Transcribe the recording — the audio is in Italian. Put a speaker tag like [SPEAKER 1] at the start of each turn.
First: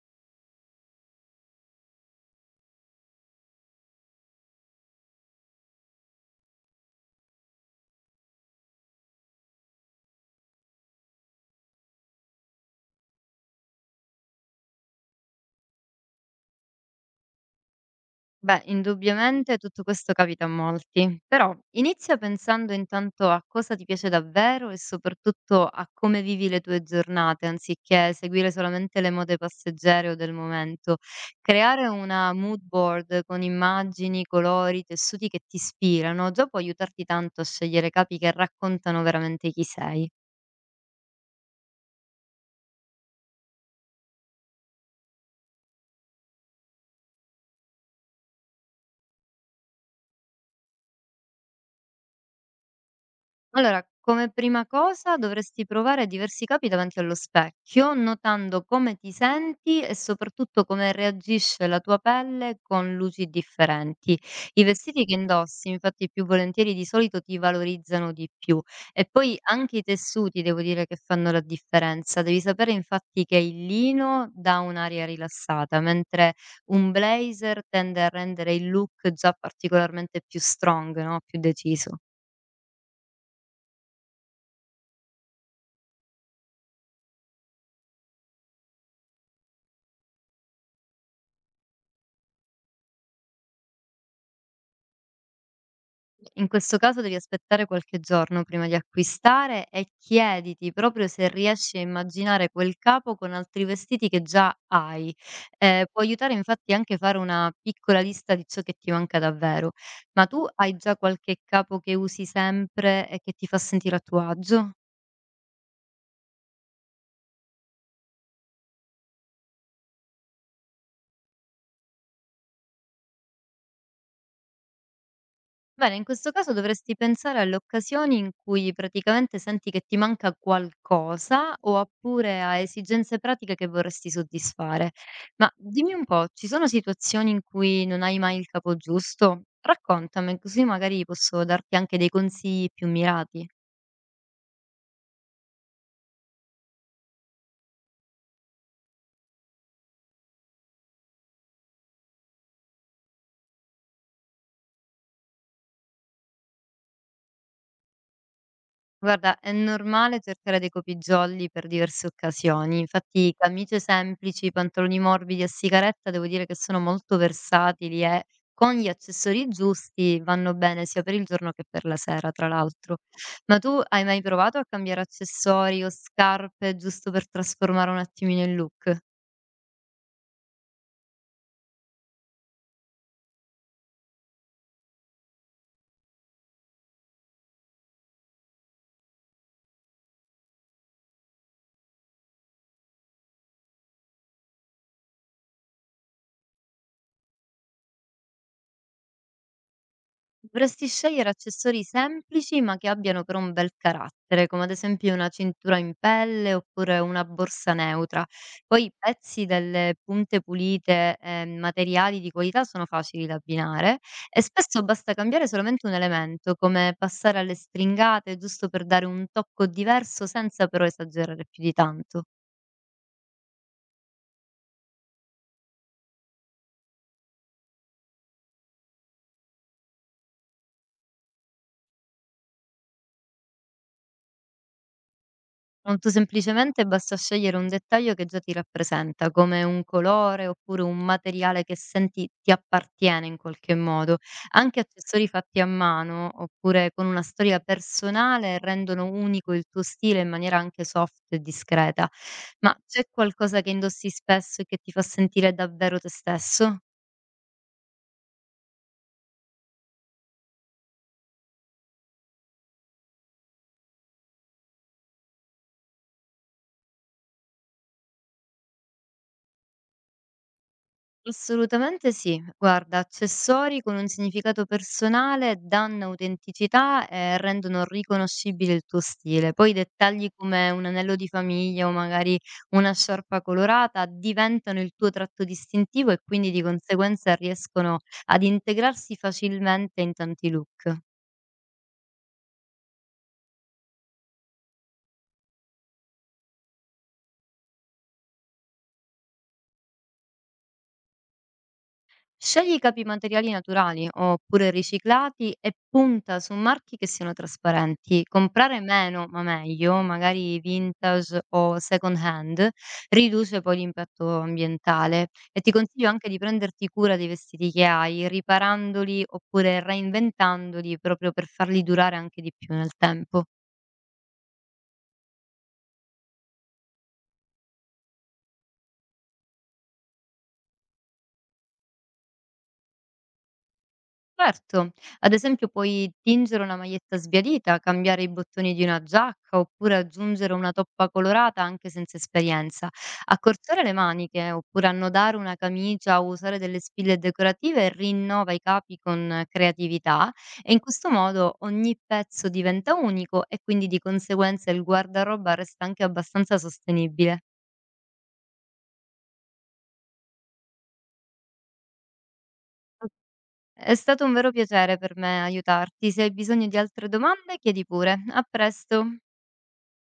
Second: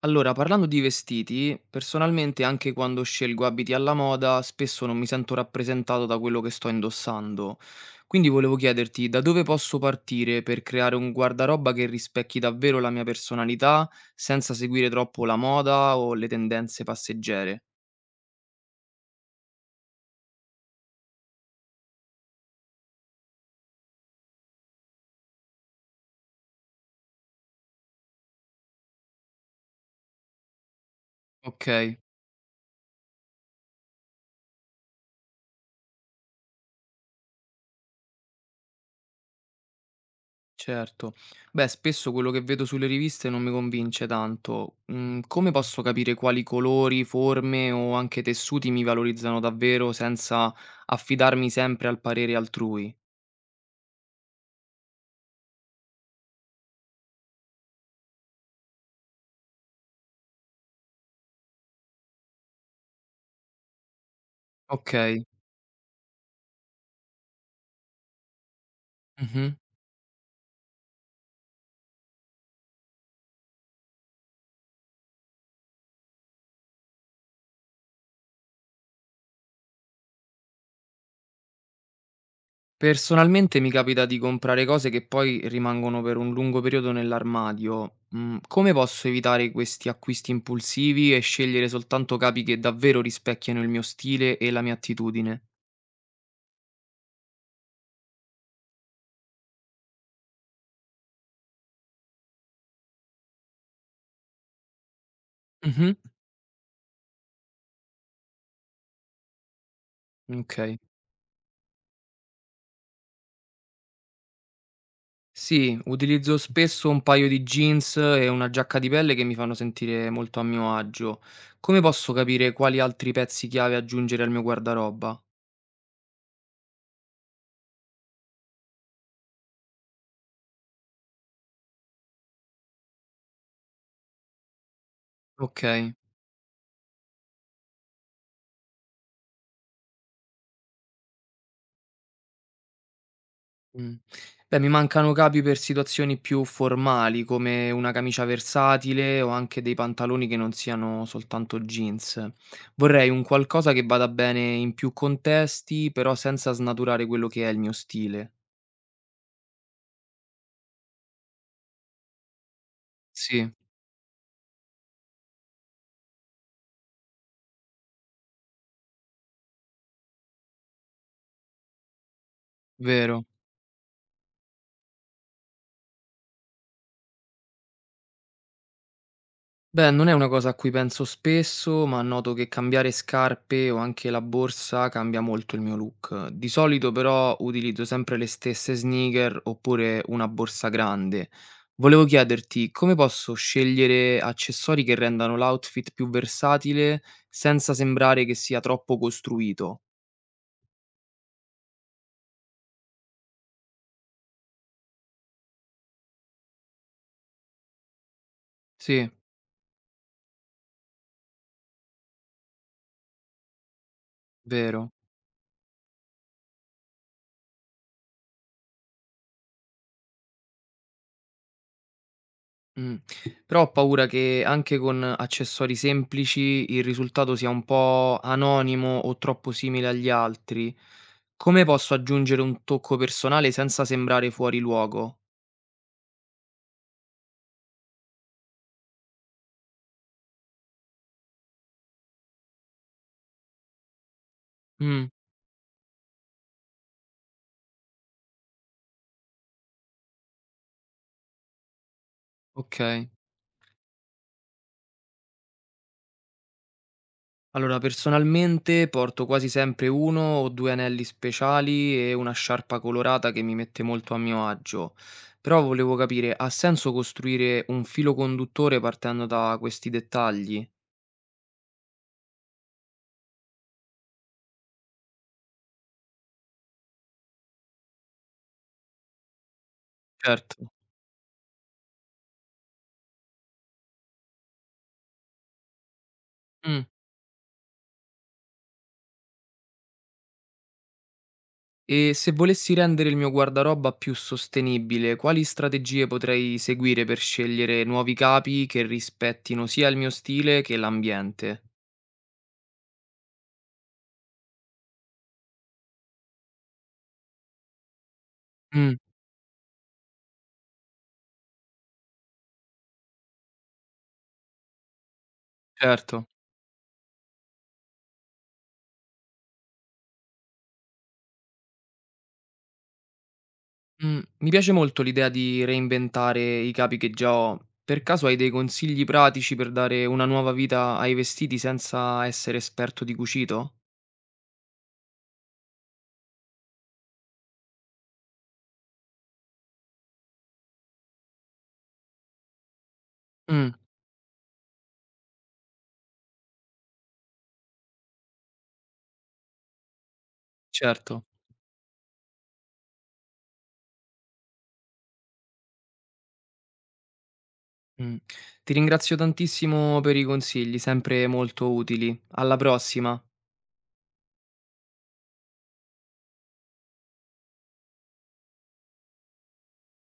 [SPEAKER 1] Allora, parlando di vestiti, personalmente anche quando scelgo abiti alla moda, spesso non mi sento rappresentato da quello che sto indossando. Quindi volevo chiederti da dove posso partire per creare un guardaroba che rispecchi davvero la mia personalità, senza seguire troppo la moda o le tendenze passeggere.
[SPEAKER 2] Beh, indubbiamente tutto questo capita a molti, però inizia pensando intanto a cosa ti piace davvero e soprattutto a come vivi le tue giornate, anziché seguire solamente le mode passeggere o del momento. Creare
[SPEAKER 1] Ok.
[SPEAKER 2] una mood board con immagini, colori, tessuti che ti ispirano, già può aiutarti tanto a scegliere capi che raccontano veramente chi sei.
[SPEAKER 1] Certo. Beh, spesso quello che vedo sulle riviste non mi convince tanto. Come posso capire quali colori, forme o anche tessuti mi valorizzano davvero senza affidarmi sempre al parere altrui?
[SPEAKER 2] Allora, come prima cosa dovresti provare diversi capi davanti allo specchio, notando come ti senti e soprattutto come reagisce la tua pelle con luci differenti. I vestiti che
[SPEAKER 1] Ok.
[SPEAKER 2] indossi, infatti, più volentieri di solito ti valorizzano di più. E poi
[SPEAKER 1] Mhm.
[SPEAKER 2] anche i tessuti, devo dire che fanno la differenza. Devi sapere infatti che il lino dà un'aria rilassata, mentre un blazer tende a rendere il look già particolarmente più strong, no? Più deciso.
[SPEAKER 1] Personalmente mi capita di comprare cose che poi rimangono per un lungo periodo nell'armadio. Come posso evitare questi acquisti impulsivi e scegliere soltanto capi che davvero rispecchiano il mio stile e la mia attitudine?
[SPEAKER 2] In questo caso devi aspettare qualche giorno prima di acquistare e chiediti proprio se riesci a immaginare quel capo con altri vestiti che già hai.
[SPEAKER 1] Mhm.
[SPEAKER 2] Può aiutare infatti anche fare una piccola lista di ciò che ti manca davvero. Ma tu hai
[SPEAKER 1] Ok.
[SPEAKER 2] già qualche capo che usi sempre e che ti fa sentire a tuo agio?
[SPEAKER 1] Sì, utilizzo spesso un paio di jeans e una giacca di pelle che mi fanno sentire molto a mio agio. Come posso capire quali altri pezzi chiave aggiungere al mio guardaroba?
[SPEAKER 2] Bene, in questo caso dovresti pensare alle occasioni in cui praticamente senti che ti manca qualcosa o oppure a esigenze pratiche che vorresti soddisfare. Ma
[SPEAKER 1] Ok.
[SPEAKER 2] dimmi un po', ci sono situazioni in cui non hai mai il capo giusto? Raccontami, così magari posso darti anche dei consigli più mirati.
[SPEAKER 1] Mm. Beh, mi mancano capi per situazioni più formali, come una camicia versatile o anche dei pantaloni che non siano soltanto jeans. Vorrei un qualcosa che vada bene in più contesti, però senza snaturare quello che è il mio stile.
[SPEAKER 2] Guarda, è normale cercare dei copigiolli per diverse occasioni. Infatti,
[SPEAKER 1] Sì,
[SPEAKER 2] camicie semplici, pantaloni morbidi a sigaretta devo dire che sono molto versatili, e con gli accessori giusti vanno bene sia per il giorno che per la sera, tra l'altro.
[SPEAKER 1] vero.
[SPEAKER 2] Ma tu hai mai provato a cambiare accessori o scarpe giusto per trasformare un attimino il look?
[SPEAKER 1] Beh, non è una cosa a cui penso spesso, ma noto che cambiare scarpe o anche la borsa cambia molto il mio look. Di solito però utilizzo sempre le stesse sneaker oppure una borsa grande. Volevo chiederti come posso scegliere accessori che rendano l'outfit più versatile senza sembrare che sia troppo costruito.
[SPEAKER 2] Dovresti scegliere accessori semplici ma che abbiano però un bel carattere, come ad esempio una cintura in pelle oppure una borsa neutra. Poi
[SPEAKER 1] Sì,
[SPEAKER 2] pezzi delle punte pulite e materiali di qualità sono facili da abbinare, e spesso
[SPEAKER 1] vero.
[SPEAKER 2] basta cambiare solamente un elemento, come passare alle stringate, giusto per dare un tocco diverso senza però esagerare più di tanto.
[SPEAKER 1] Mh. Però ho paura che anche con accessori semplici il risultato sia un po' anonimo o troppo simile agli altri. Come posso aggiungere un tocco personale senza sembrare fuori luogo?
[SPEAKER 2] Molto semplicemente basta scegliere un dettaglio che già ti rappresenta, come un colore oppure un materiale che senti ti appartiene in qualche modo. Anche
[SPEAKER 1] Mh,
[SPEAKER 2] accessori fatti a mano oppure con una storia personale rendono unico il tuo stile in maniera anche soft e discreta. Ma c'è
[SPEAKER 1] okay.
[SPEAKER 2] qualcosa che indossi spesso e che ti fa sentire davvero te stesso?
[SPEAKER 1] Allora, personalmente porto quasi sempre 1 o 2 anelli speciali e una sciarpa colorata che mi mette molto a mio agio. Però volevo capire, ha senso costruire un filo conduttore partendo da questi dettagli?
[SPEAKER 2] Assolutamente sì. Guarda, accessori con un significato personale danno autenticità e rendono riconoscibile il tuo stile. Poi i dettagli
[SPEAKER 1] Certo.
[SPEAKER 2] come un anello di famiglia o magari una sciarpa colorata diventano il tuo tratto distintivo e quindi di
[SPEAKER 1] Mh.
[SPEAKER 2] conseguenza riescono ad integrarsi facilmente in tanti look.
[SPEAKER 1] E se volessi rendere il mio guardaroba più sostenibile, quali strategie potrei seguire per scegliere nuovi capi che rispettino sia il mio stile che l'ambiente?
[SPEAKER 2] Scegli i capi materiali naturali oppure riciclati e punta su marchi che siano trasparenti. Comprare
[SPEAKER 1] Mm,
[SPEAKER 2] meno ma meglio, magari vintage o second hand, riduce poi l'impatto ambientale, e ti consiglio
[SPEAKER 1] certo.
[SPEAKER 2] anche di prenderti cura dei vestiti che hai, riparandoli oppure reinventandoli proprio per farli durare anche di più nel tempo.
[SPEAKER 1] Mi piace molto l'idea di reinventare i capi che già ho. Per caso hai dei consigli pratici per dare una nuova vita ai vestiti senza essere esperto di cucito?
[SPEAKER 2] Certo, ad esempio puoi tingere una maglietta sbiadita, cambiare i bottoni di una giacca oppure aggiungere una toppa colorata anche senza esperienza.
[SPEAKER 1] Mm,
[SPEAKER 2] Accorciare le maniche oppure annodare una camicia o usare delle spille decorative rinnova i capi con creatività, e in questo
[SPEAKER 1] certo.
[SPEAKER 2] modo ogni pezzo diventa unico e quindi di conseguenza il guardaroba resta anche abbastanza sostenibile.
[SPEAKER 1] Mm. Ti ringrazio tantissimo per i consigli, sempre molto utili. Alla prossima.
[SPEAKER 2] È stato un vero piacere per me aiutarti. Se hai bisogno di altre domande, chiedi pure. A presto.